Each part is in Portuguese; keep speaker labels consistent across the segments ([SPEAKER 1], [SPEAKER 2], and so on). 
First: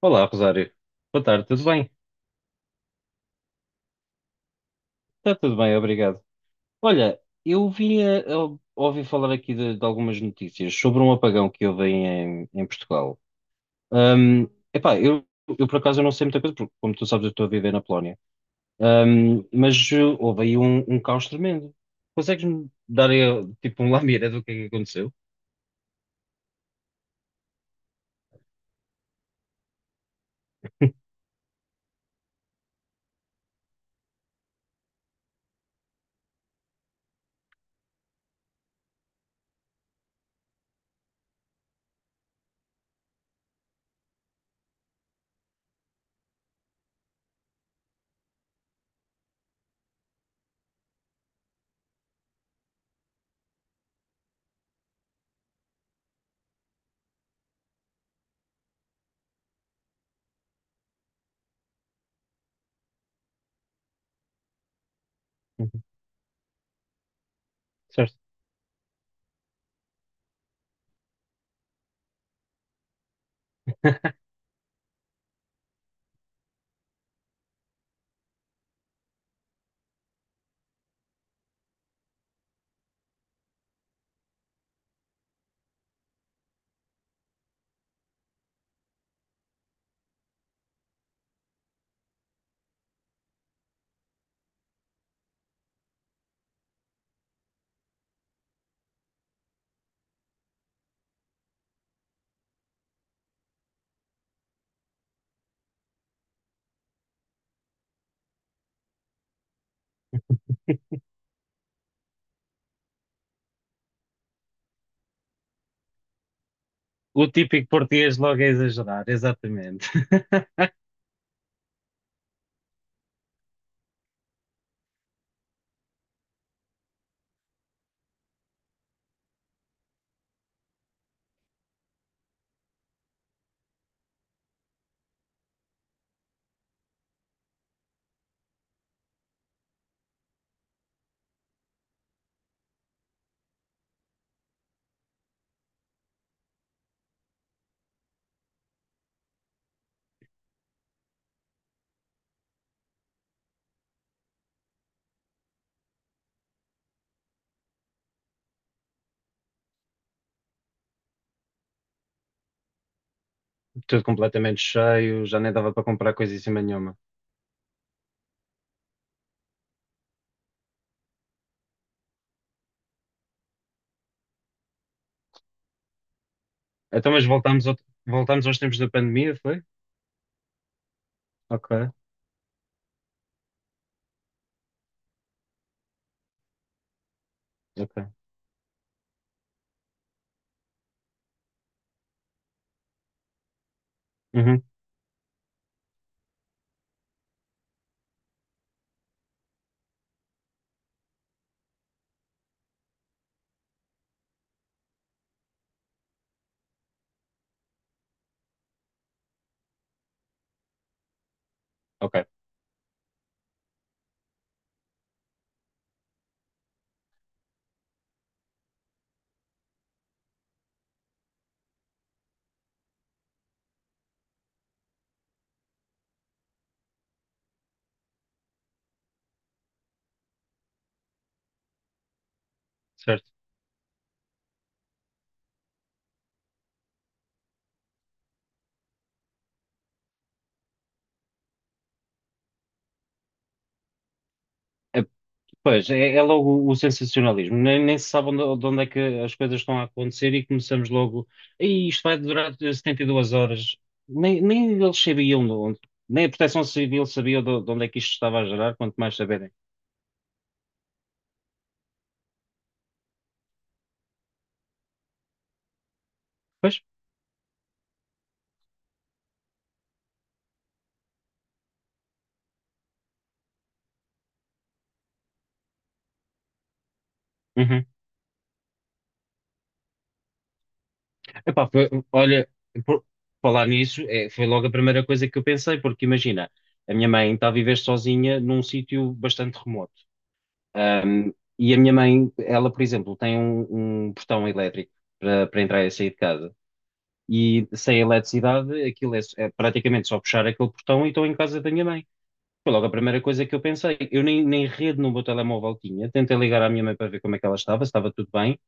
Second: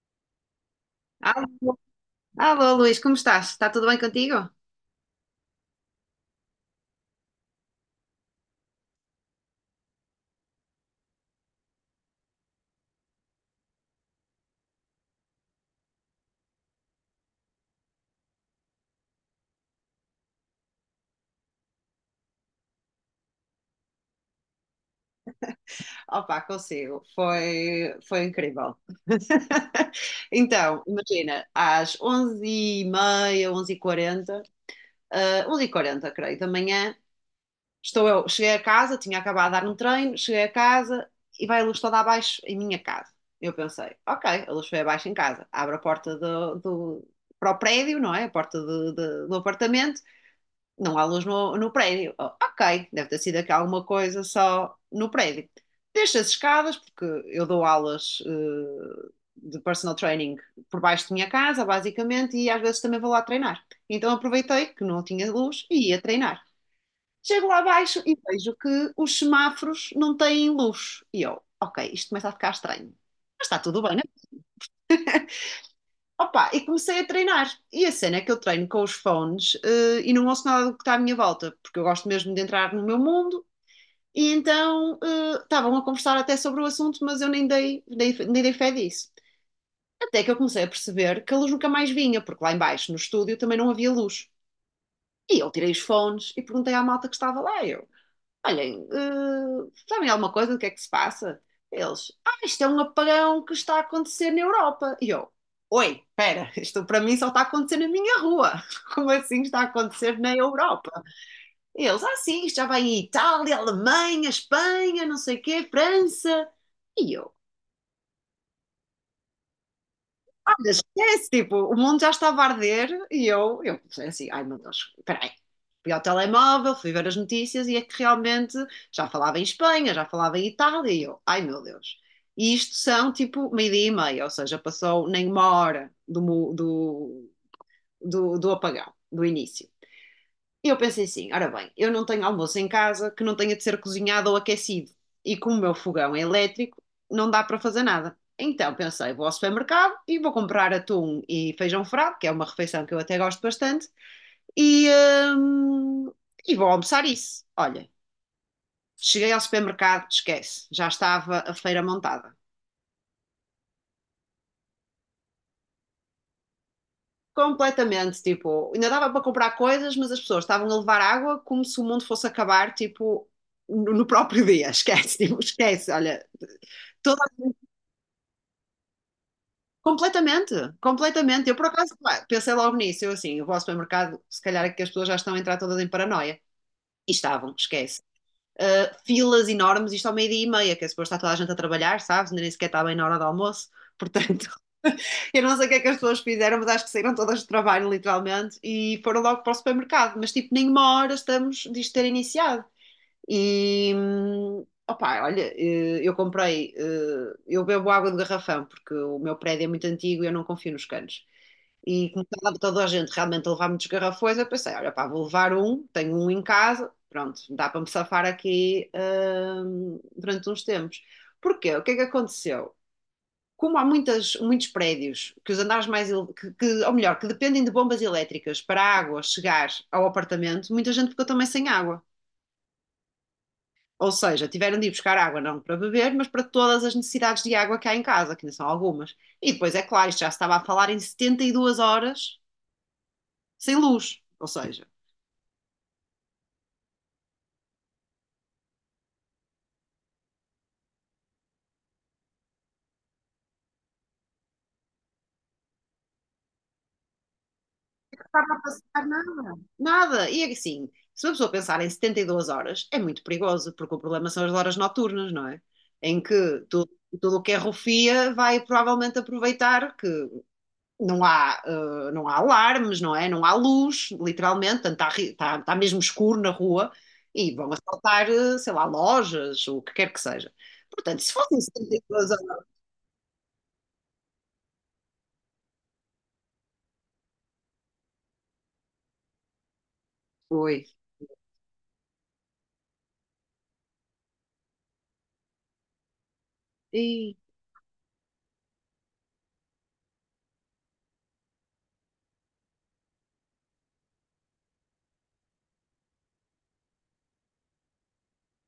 [SPEAKER 1] Olá, Rosário. Boa tarde, tudo
[SPEAKER 2] Alô,
[SPEAKER 1] bem?
[SPEAKER 2] alô, Luís, como estás? Está tudo bem contigo?
[SPEAKER 1] Está tudo bem, obrigado. Olha, eu ouvi falar aqui de algumas notícias sobre um apagão que houve em Portugal. Ahm, epá, eu por acaso eu não sei muita coisa, porque como tu sabes eu estou a viver na Polónia. Mas houve aí um caos tremendo. Consegues-me dar aí, tipo um lamiré do que é que aconteceu?
[SPEAKER 2] Opa, consigo. Foi incrível. Então, imagina, às 11h30, 11h40, 11h40, creio, da manhã. Estou eu, cheguei a casa, tinha acabado de dar um treino, cheguei a casa e vai a luz toda abaixo em minha casa. Eu pensei, ok, a luz foi abaixo em casa, abro a porta para o prédio, não é? A porta do apartamento, não há luz no prédio. Oh, ok, deve ter sido aqui alguma coisa só no prédio. Deixo as escadas, porque eu dou aulas de personal training por baixo da minha casa, basicamente, e às vezes também vou lá treinar. Então aproveitei que não tinha luz
[SPEAKER 1] Uhum.
[SPEAKER 2] e ia treinar. Chego lá abaixo e
[SPEAKER 1] Certo.
[SPEAKER 2] vejo que os semáforos não têm luz. E eu, ok, isto começa a ficar estranho. Mas está tudo bem. Opa, e comecei a treinar. E a cena é que eu treino com os fones, e não ouço nada do que está à minha volta, porque eu gosto mesmo de entrar no meu mundo. E então, estavam a conversar até sobre o assunto, mas eu nem nem dei fé disso. Até que eu comecei a perceber que a luz nunca mais vinha, porque lá embaixo no estúdio também não havia luz. E eu tirei os fones e perguntei à malta que estava lá. Eu, olhem, sabem alguma coisa do que é que se passa? Eles, ah, isto é um apagão que está a acontecer na Europa. E eu, oi, espera, isto para mim só está a acontecer na minha rua. Como assim está a acontecer na Europa? E eles, ah, sim, isto já vai em Itália, Alemanha, Espanha, não sei o quê, França. E
[SPEAKER 1] O
[SPEAKER 2] eu,
[SPEAKER 1] típico português logo a exagerar, exatamente.
[SPEAKER 2] esquece, tipo, o mundo já estava a arder e eu pensei assim, ai meu Deus, espera aí. Fui ao telemóvel, fui ver as notícias e é que realmente já falava em Espanha, já falava em Itália e eu, ai meu Deus. E isto são tipo meio-dia e meia, ou seja, passou nem uma hora do apagão, do início. E eu pensei assim: ora bem, eu não tenho almoço em casa que não tenha de ser cozinhado ou aquecido. E como o meu fogão é elétrico, não dá para fazer nada. Então pensei: vou ao supermercado e vou comprar atum e feijão frado, que é uma refeição que eu até gosto bastante, e, hum, e vou almoçar isso. Olha, cheguei ao supermercado, esquece, já estava a feira montada.
[SPEAKER 1] Tudo completamente cheio, já nem dava para comprar coisa em cima nenhuma.
[SPEAKER 2] Completamente, tipo, ainda dava para comprar coisas, mas as pessoas estavam a levar água como se o mundo fosse acabar, tipo, no próprio dia, esquece, tipo, esquece, olha,
[SPEAKER 1] Então,
[SPEAKER 2] Toda-
[SPEAKER 1] mas voltamos aos tempos da pandemia, foi?
[SPEAKER 2] completamente, completamente. Eu, por
[SPEAKER 1] Ok,
[SPEAKER 2] acaso, pá, pensei logo nisso. Eu, assim, eu vou ao supermercado, se calhar é que as pessoas já estão a entrar todas em paranoia. E estavam, esquece.
[SPEAKER 1] ok.
[SPEAKER 2] Filas enormes, isto ao meio-dia e meia, que é suposto estar toda a gente a trabalhar, sabes? Ainda nem sequer está bem na hora do almoço. Portanto,
[SPEAKER 1] Uhum,
[SPEAKER 2] eu não sei o que é que as pessoas fizeram, mas acho que saíram todas do trabalho, literalmente, e foram logo para o supermercado. Mas, tipo, nem uma hora estamos disto ter iniciado. E opá, olha, eu comprei, eu bebo água de garrafão porque o meu prédio é muito antigo e eu não confio nos canos. E como
[SPEAKER 1] ok,
[SPEAKER 2] estava toda a gente realmente a levar muitos garrafões, eu pensei, olha, pá, vou levar um, tenho um em casa, pronto, dá para me safar aqui, durante uns tempos. Porquê? O que é que aconteceu? Como há muitas, muitos prédios que os andares mais, ou melhor, que dependem de bombas elétricas para a água chegar ao apartamento, muita gente ficou também sem água.
[SPEAKER 1] certo.
[SPEAKER 2] Ou seja, tiveram de ir buscar água não para beber, mas para todas as necessidades de água que há em casa, que ainda são algumas. E depois, é claro, isto já se estava a falar em 72 horas sem luz. Ou seja,
[SPEAKER 1] É. Pois, é logo o sensacionalismo. Nem se sabe de onde é que as coisas estão a acontecer e começamos logo. E isto vai durar 72 horas. Nem eles sabiam de onde. Nem a Proteção Civil sabia de onde é que isto
[SPEAKER 2] não
[SPEAKER 1] estava a
[SPEAKER 2] estava a
[SPEAKER 1] gerar, quanto
[SPEAKER 2] passar
[SPEAKER 1] mais saberem.
[SPEAKER 2] nada. Nada. E assim, se uma pessoa pensar em 72 horas, é muito perigoso, porque o problema são as horas noturnas, não é? Em que
[SPEAKER 1] Pois?
[SPEAKER 2] tudo o que é rufia vai provavelmente aproveitar que não há alarmes, não é? Não há luz, literalmente, portanto, está mesmo escuro na rua e vão
[SPEAKER 1] Uhum.
[SPEAKER 2] assaltar, sei lá, lojas, o que quer que seja. Portanto, se fossem
[SPEAKER 1] Epá,
[SPEAKER 2] 72
[SPEAKER 1] olha,
[SPEAKER 2] horas.
[SPEAKER 1] por falar nisso, é, foi logo a primeira coisa que eu pensei, porque imagina. A minha mãe está a viver sozinha num sítio bastante remoto.
[SPEAKER 2] Oi.
[SPEAKER 1] Um, e a minha mãe, ela, por exemplo, tem um portão elétrico para entrar e sair de casa.
[SPEAKER 2] E,
[SPEAKER 1] E sem eletricidade, aquilo é praticamente só puxar aquele portão e estou em casa da minha mãe. Foi logo a primeira coisa que eu pensei. Eu nem rede no meu telemóvel tinha. Tentei ligar à minha mãe para ver como é que ela estava, se estava tudo bem.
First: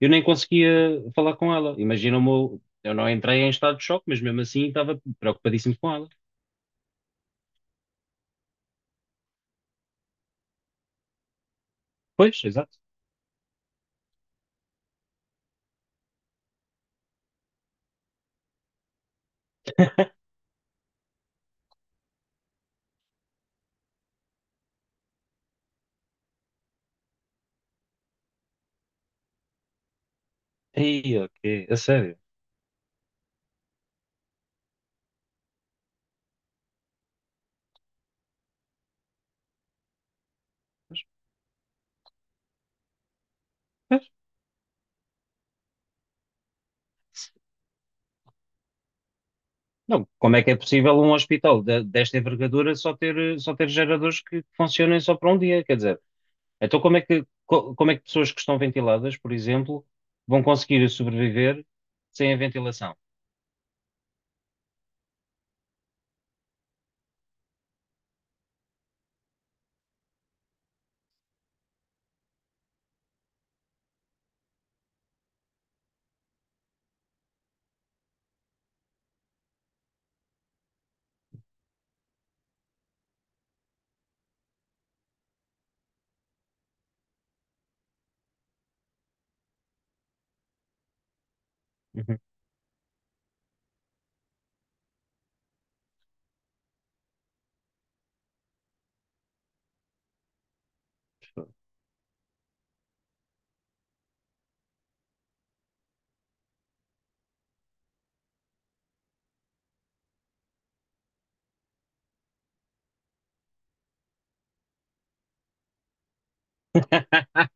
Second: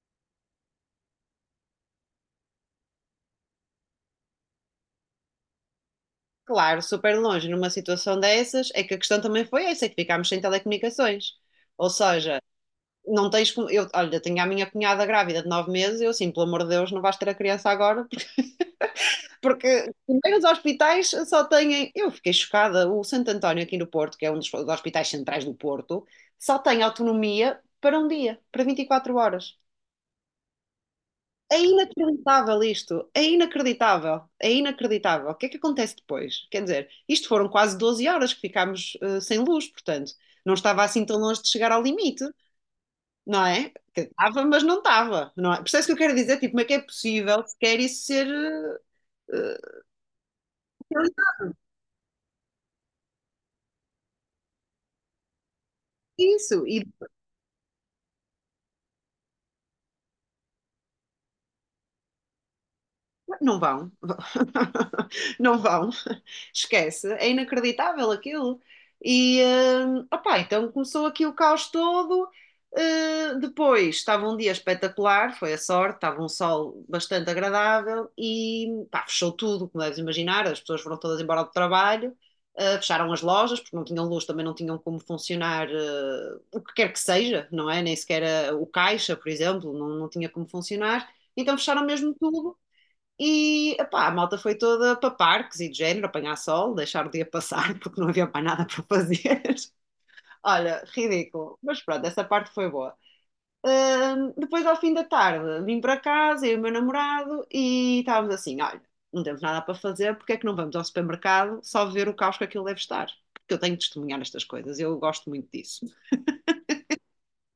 [SPEAKER 1] Eu nem conseguia falar com ela. Imagina o meu. Eu não entrei em estado de choque, mas mesmo assim estava preocupadíssimo com ela.
[SPEAKER 2] claro, super longe numa situação dessas, é que a questão também foi essa, é que ficámos sem telecomunicações. Ou seja,
[SPEAKER 1] Pois, exato.
[SPEAKER 2] não tens como. Eu, olha, tenho a minha cunhada grávida de 9 meses, eu assim, pelo amor de Deus, não vais ter a criança agora, porque primeiro os hospitais só têm. Eu fiquei chocada. O Santo António, aqui no Porto, que é um dos hospitais centrais do Porto, só tem autonomia para um dia, para 24 horas.
[SPEAKER 1] Ei,
[SPEAKER 2] É
[SPEAKER 1] ok, a sério.
[SPEAKER 2] inacreditável isto. É inacreditável. É inacreditável. O que é que acontece depois? Quer dizer, isto foram quase 12 horas que ficámos, sem luz, portanto, não estava
[SPEAKER 1] Pois,
[SPEAKER 2] assim tão longe de chegar ao limite, não é? Que
[SPEAKER 1] pois.
[SPEAKER 2] estava, mas não estava, não é? Percebes o que eu quero dizer? Tipo, como é que é possível sequer isso ser,
[SPEAKER 1] Não, como é que é possível
[SPEAKER 2] eh,
[SPEAKER 1] um hospital desta envergadura só ter geradores que funcionem só para um dia? Quer dizer,
[SPEAKER 2] isso?
[SPEAKER 1] então
[SPEAKER 2] E
[SPEAKER 1] como é que pessoas que estão ventiladas, por exemplo, vão conseguir sobreviver sem a ventilação?
[SPEAKER 2] não vão, não vão, esquece, é inacreditável aquilo. E, opá, então começou aqui o caos todo. Depois estava um dia espetacular, foi a sorte, estava um sol bastante agradável e pá, fechou tudo, como deves imaginar. As pessoas foram todas embora do trabalho, fecharam as lojas porque não tinham luz, também não tinham como funcionar, o que quer que seja, não é? Nem sequer o caixa, por exemplo, não, não tinha como funcionar. Então fecharam mesmo
[SPEAKER 1] Uhum.
[SPEAKER 2] tudo e epá, a malta foi toda para parques e de género, apanhar sol, deixar o dia passar porque não havia mais nada para fazer. Olha, ridículo. Mas pronto, essa parte foi boa. Depois, ao fim da tarde, vim para casa, eu e o meu namorado, e estávamos assim: olha, não temos nada para fazer, porque é que não vamos ao supermercado só ver o caos que aquilo deve estar? Porque eu tenho de testemunhar estas coisas, eu gosto muito disso.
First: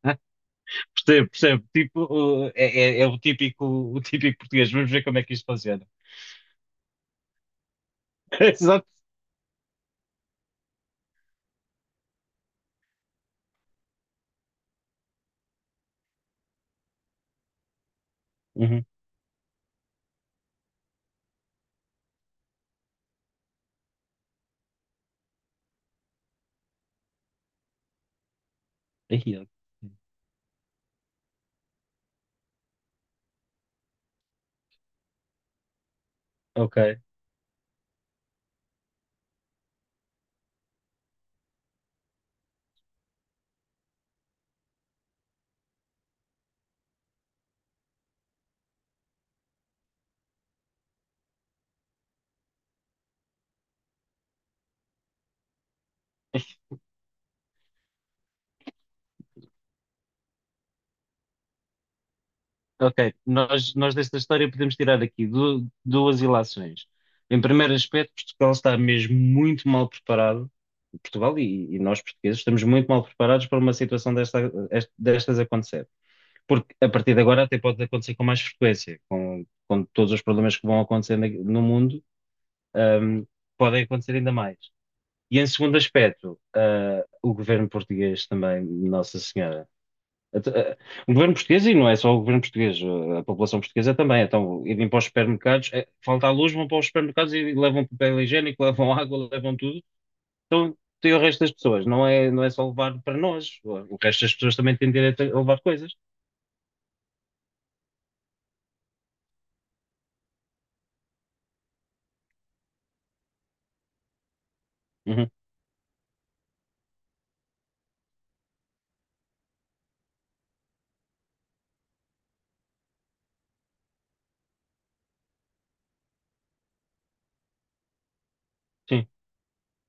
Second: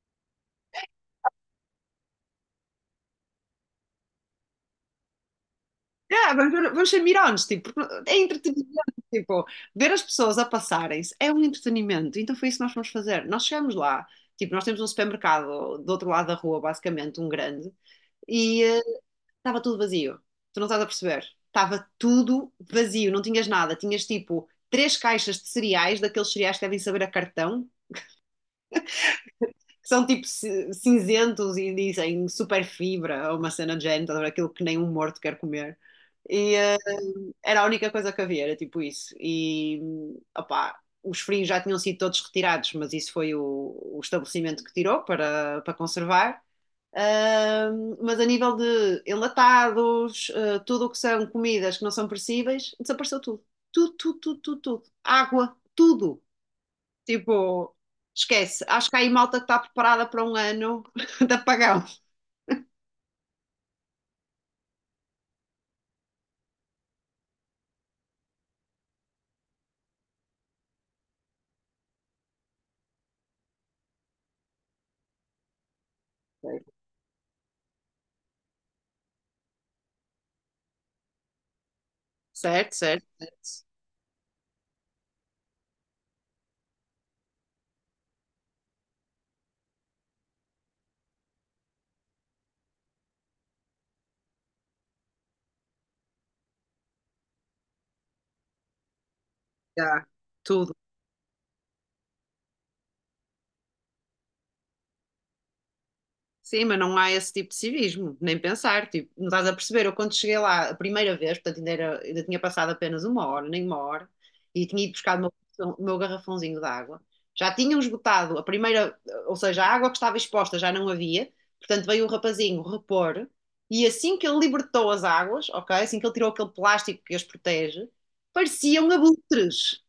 [SPEAKER 1] Percebo, percebo. Tipo, uh, é, é o típico português. Vamos ver como é que isto funciona.
[SPEAKER 2] Yeah, vamos ver, vamos ser mirões, tipo, é
[SPEAKER 1] Exato.
[SPEAKER 2] entretenimento, tipo, ver as pessoas a passarem-se é um entretenimento, então foi isso que nós fomos fazer. Nós chegamos lá, tipo, nós temos um supermercado do outro lado da rua, basicamente, um grande, e
[SPEAKER 1] Uhum.
[SPEAKER 2] estava tudo vazio, tu não estás a perceber, estava tudo vazio, não tinhas nada, tinhas tipo três caixas de cereais, daqueles cereais que devem saber a cartão,
[SPEAKER 1] Aí,
[SPEAKER 2] que são tipo cinzentos e dizem super fibra, ou uma cena de género, estás a ver? Aquilo que nem um morto quer comer. E,
[SPEAKER 1] ok,
[SPEAKER 2] era a única coisa que havia, era tipo isso. E, opá, os frios já tinham sido todos retirados, mas isso foi o estabelecimento que tirou para conservar. Mas a nível de enlatados, tudo o que são comidas que não são perecíveis, desapareceu tudo. Tudo, tudo, tudo, tudo, tudo. Água, tudo. Tipo, esquece. Acho que há aí malta que está preparada para um ano de apagão.
[SPEAKER 1] ok. Nós desta história podemos tirar aqui duas ilações. Em primeiro aspecto, Portugal está mesmo muito mal preparado. Portugal e nós portugueses estamos muito mal preparados para uma situação desta, destas acontecer. Porque a partir de agora até pode acontecer com mais frequência, com todos os problemas que vão acontecer no mundo,
[SPEAKER 2] Certo, certo,
[SPEAKER 1] ahm,
[SPEAKER 2] certo.
[SPEAKER 1] podem acontecer ainda mais. E em segundo aspecto, o governo português também, Nossa Senhora. Até- ah, O governo português, e não é só o governo português, a população portuguesa também. Então, irem para os supermercados, falta a luz, vão para os supermercados e levam papel higiênico, levam água, levam tudo.
[SPEAKER 2] Já, tudo.
[SPEAKER 1] Então, tem o resto das pessoas, não é só levar para nós. O resto das pessoas também têm direito a levar coisas.
[SPEAKER 2] Sim, mas não há esse tipo de civismo, nem pensar, tipo, não estás a perceber, eu quando cheguei lá a primeira vez, portanto ainda, ainda tinha passado apenas uma hora, nem uma hora, e tinha ido buscar o
[SPEAKER 1] Uhum,
[SPEAKER 2] meu, o meu garrafãozinho de água, já tinham esgotado a primeira, ou seja, a água que estava exposta já não havia, portanto veio o rapazinho repor, e assim que ele libertou as águas, ok, assim que ele tirou aquele plástico que as protege, pareciam
[SPEAKER 1] sim.
[SPEAKER 2] abutres.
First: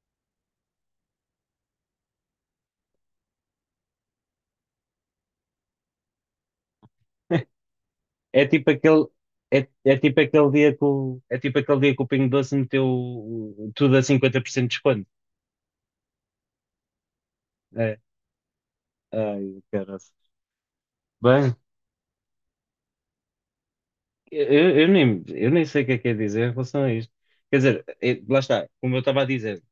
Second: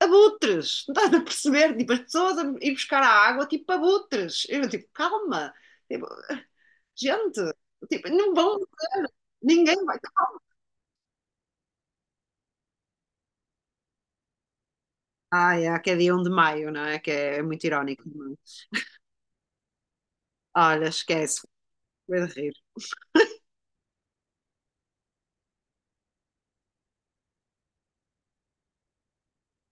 [SPEAKER 2] Abutres, não estás a perceber? Tipo, as pessoas a ir buscar a água, tipo abutres. Eu, tipo, calma. Tipo, gente, tipo, não
[SPEAKER 1] É
[SPEAKER 2] vão,
[SPEAKER 1] tipo aquele, é,
[SPEAKER 2] ninguém
[SPEAKER 1] é
[SPEAKER 2] vai.
[SPEAKER 1] tipo aquele dia que o, é tipo aquele dia que o Pingo Doce meteu tudo a 50% de desconto.
[SPEAKER 2] Ah, é, que é dia 1 de maio, não é? Que é muito
[SPEAKER 1] É.
[SPEAKER 2] irónico, não é?
[SPEAKER 1] Ai, caralho.
[SPEAKER 2] Olha, esquece,
[SPEAKER 1] Bem,
[SPEAKER 2] foi de rir.
[SPEAKER 1] eu nem sei o que é dizer em relação a isto. Quer dizer, lá está, como eu estava a dizer,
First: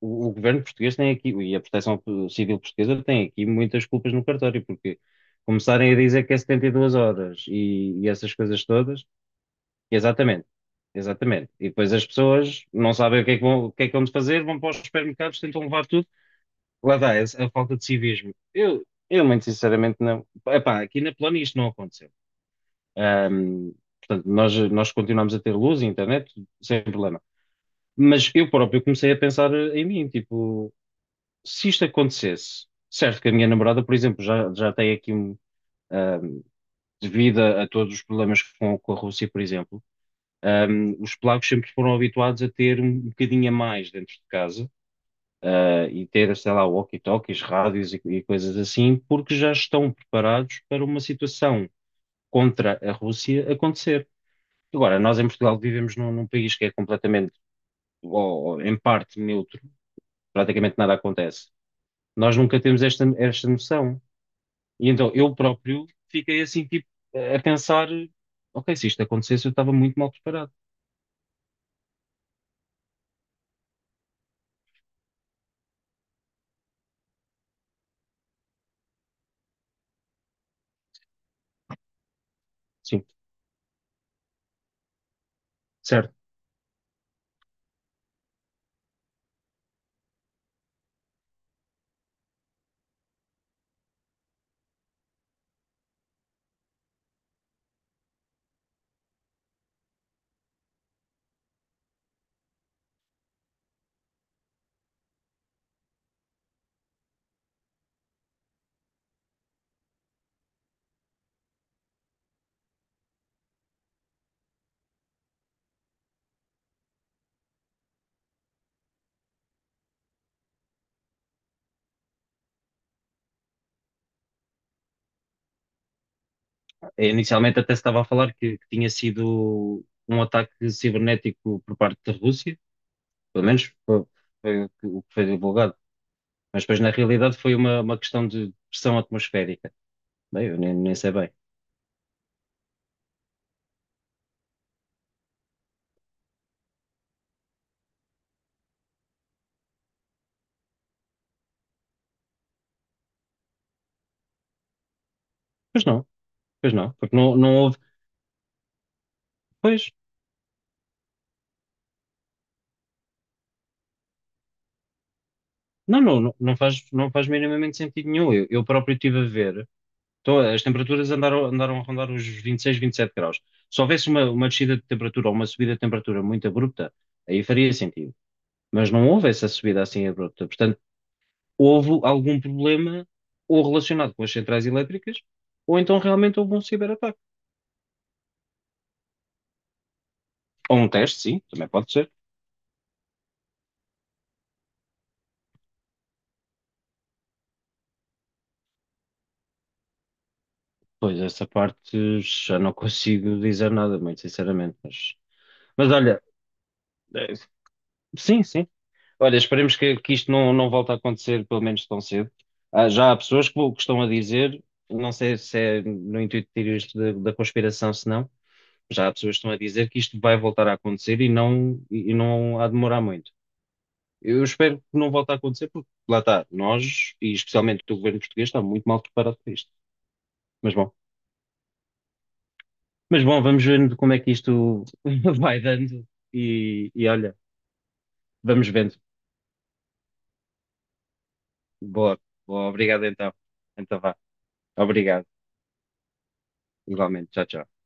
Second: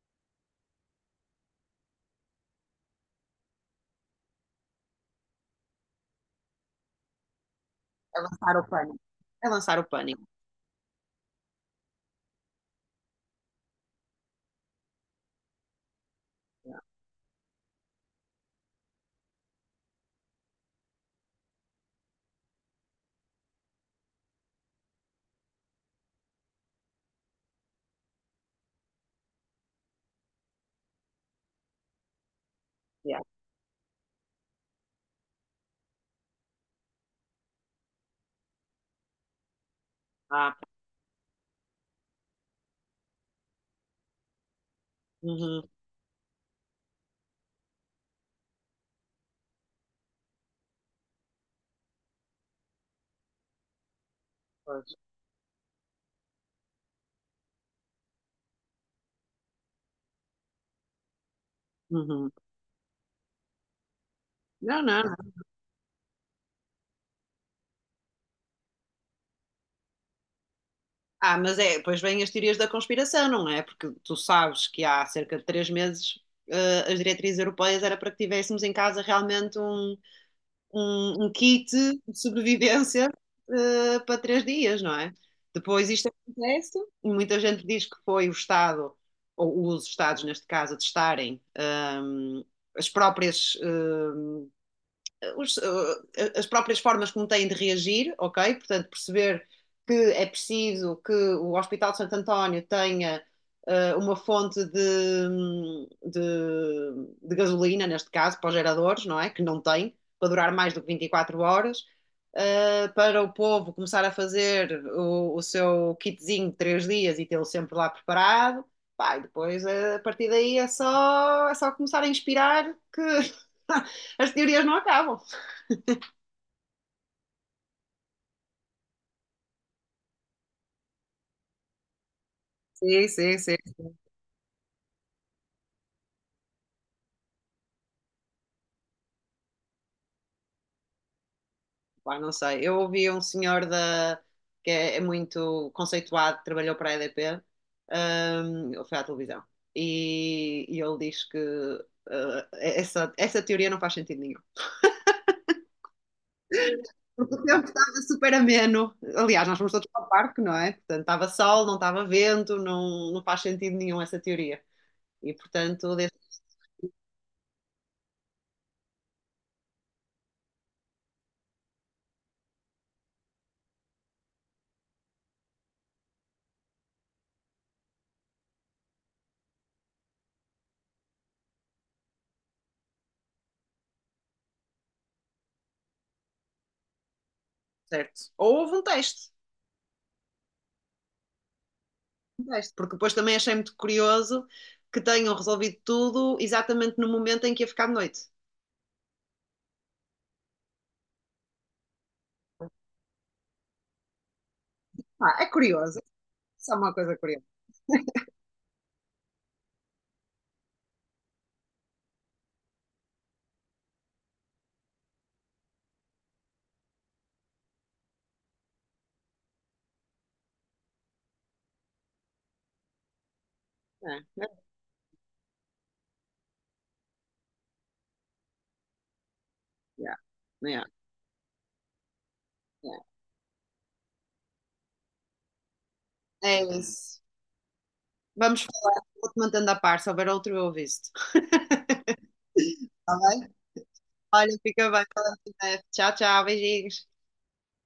[SPEAKER 1] o governo português tem aqui, e a Proteção Civil Portuguesa tem aqui muitas culpas no cartório, porque começarem a dizer que é 72 horas e
[SPEAKER 2] É
[SPEAKER 1] essas
[SPEAKER 2] lançar
[SPEAKER 1] coisas
[SPEAKER 2] o pânico.
[SPEAKER 1] todas,
[SPEAKER 2] É lançar o pânico.
[SPEAKER 1] exatamente, exatamente. E depois as pessoas não sabem o que é que vão fazer, vão para os supermercados, tentam levar tudo.
[SPEAKER 2] Yeah,
[SPEAKER 1] Lá dá, a falta de civismo. Eu muito sinceramente não. Epá, aqui na Polónia isto não aconteceu. Ahm, Portanto, nós continuamos a ter luz e internet sem problema. Mas eu próprio comecei a pensar em mim, tipo, se isto acontecesse,
[SPEAKER 2] yeah.
[SPEAKER 1] certo que a minha namorada, por exemplo, já tem aqui um, um, devido a todos os problemas com a Rússia, por exemplo,
[SPEAKER 2] Ah,
[SPEAKER 1] os polacos sempre foram habituados a ter um bocadinho a mais dentro de casa,
[SPEAKER 2] uhum,
[SPEAKER 1] e ter, sei lá, walkie-talkies, rádios e coisas assim, porque já estão preparados para uma situação contra a Rússia acontecer.
[SPEAKER 2] pois,
[SPEAKER 1] Agora, nós em Portugal vivemos num país que é completamente, ou em parte, neutro, praticamente nada acontece.
[SPEAKER 2] uhum.
[SPEAKER 1] Nós nunca temos esta noção.
[SPEAKER 2] Não,
[SPEAKER 1] E
[SPEAKER 2] não,
[SPEAKER 1] então
[SPEAKER 2] não.
[SPEAKER 1] eu próprio fiquei assim, tipo, a pensar: ok, se isto acontecesse, eu estava muito mal preparado.
[SPEAKER 2] Ah, mas é, depois vêm as teorias da conspiração, não é? Porque tu sabes que há cerca de 3 meses, as diretrizes europeias era para que tivéssemos em casa realmente um kit de
[SPEAKER 1] Sim,
[SPEAKER 2] sobrevivência, para 3 dias, não é? Depois isto
[SPEAKER 1] certo.
[SPEAKER 2] acontece, e muita gente diz que foi o Estado, ou os Estados neste caso, a testarem, hum, as próprias, os, as próprias formas como têm de reagir, ok? Portanto, perceber que é preciso que o Hospital de Santo António tenha, uma fonte de gasolina, neste caso, para os geradores, não é? Que não tem, para durar mais do que 24 horas, para o povo começar a fazer o seu kitzinho de 3 dias e tê-lo sempre lá preparado. Pá, e depois, a partir daí, é só começar a inspirar que as teorias não acabam.
[SPEAKER 1] É, inicialmente até se estava a falar que tinha sido um ataque cibernético por parte da Rússia,
[SPEAKER 2] Sim, sim,
[SPEAKER 1] pelo
[SPEAKER 2] sim.
[SPEAKER 1] menos foi o que foi divulgado. Mas depois, na realidade, foi uma questão de pressão atmosférica. Bem, eu nem sei bem.
[SPEAKER 2] Pá, não sei. Eu ouvi um senhor da, que é muito conceituado, trabalhou para a EDP, ele foi à televisão, e, ele diz que essa teoria não faz sentido nenhum.
[SPEAKER 1] Pois não, pois não, porque
[SPEAKER 2] Porque
[SPEAKER 1] não,
[SPEAKER 2] o
[SPEAKER 1] não
[SPEAKER 2] tempo
[SPEAKER 1] houve.
[SPEAKER 2] estava super ameno. Aliás, nós fomos
[SPEAKER 1] Pois,
[SPEAKER 2] todos para o parque, não é? Portanto, estava sol, não estava vento, não, não faz sentido nenhum essa teoria. E, portanto,
[SPEAKER 1] não,
[SPEAKER 2] desse.
[SPEAKER 1] não, não não faz minimamente sentido nenhum. Eu próprio estive a ver. Então, as temperaturas andaram a rondar os 26, 27 graus. Se houvesse uma descida de temperatura ou uma subida de temperatura muito abrupta, aí faria sentido. Mas não houve essa subida assim abrupta. Portanto, houve algum problema ou relacionado com as centrais elétricas, ou então realmente houve um ciberataque.
[SPEAKER 2] Certo. Ou houve um teste.
[SPEAKER 1] Ou um teste, sim, também pode ser.
[SPEAKER 2] Deste, porque depois também achei muito curioso que tenham resolvido tudo exatamente no momento em que ia ficar de noite.
[SPEAKER 1] Pois, essa parte já não consigo dizer nada, muito sinceramente. Mas,
[SPEAKER 2] Ah, é
[SPEAKER 1] mas
[SPEAKER 2] curioso, é
[SPEAKER 1] olha,
[SPEAKER 2] só uma coisa
[SPEAKER 1] eh,
[SPEAKER 2] curiosa.
[SPEAKER 1] sim, sim. Olha, esperemos que isto não volte a acontecer, pelo menos tão cedo. Ah, já há pessoas que estão a dizer, não sei se é no intuito de tirar isto da conspiração, se não, já há pessoas que estão a dizer que isto vai voltar a acontecer e não há de demorar muito.
[SPEAKER 2] É,
[SPEAKER 1] Eu
[SPEAKER 2] é,
[SPEAKER 1] espero que não volte a acontecer, porque lá está, nós, e especialmente o governo português, está muito mal preparado para isto.
[SPEAKER 2] yeah,
[SPEAKER 1] Mas
[SPEAKER 2] yeah,
[SPEAKER 1] bom,
[SPEAKER 2] yeah.
[SPEAKER 1] mas bom, vamos ver como é que isto vai dando
[SPEAKER 2] É
[SPEAKER 1] e
[SPEAKER 2] isso.
[SPEAKER 1] olha,
[SPEAKER 2] Vamos
[SPEAKER 1] vamos vendo.
[SPEAKER 2] falar, vou-te mantendo a par, se houver outro eu aviso-te.
[SPEAKER 1] Boa, boa, obrigado
[SPEAKER 2] Está
[SPEAKER 1] então.
[SPEAKER 2] bem?
[SPEAKER 1] Então vá,
[SPEAKER 2] Olha, fica bem.
[SPEAKER 1] obrigado,
[SPEAKER 2] Tchau, tchau, beijinhos.
[SPEAKER 1] igualmente, tchau, tchau.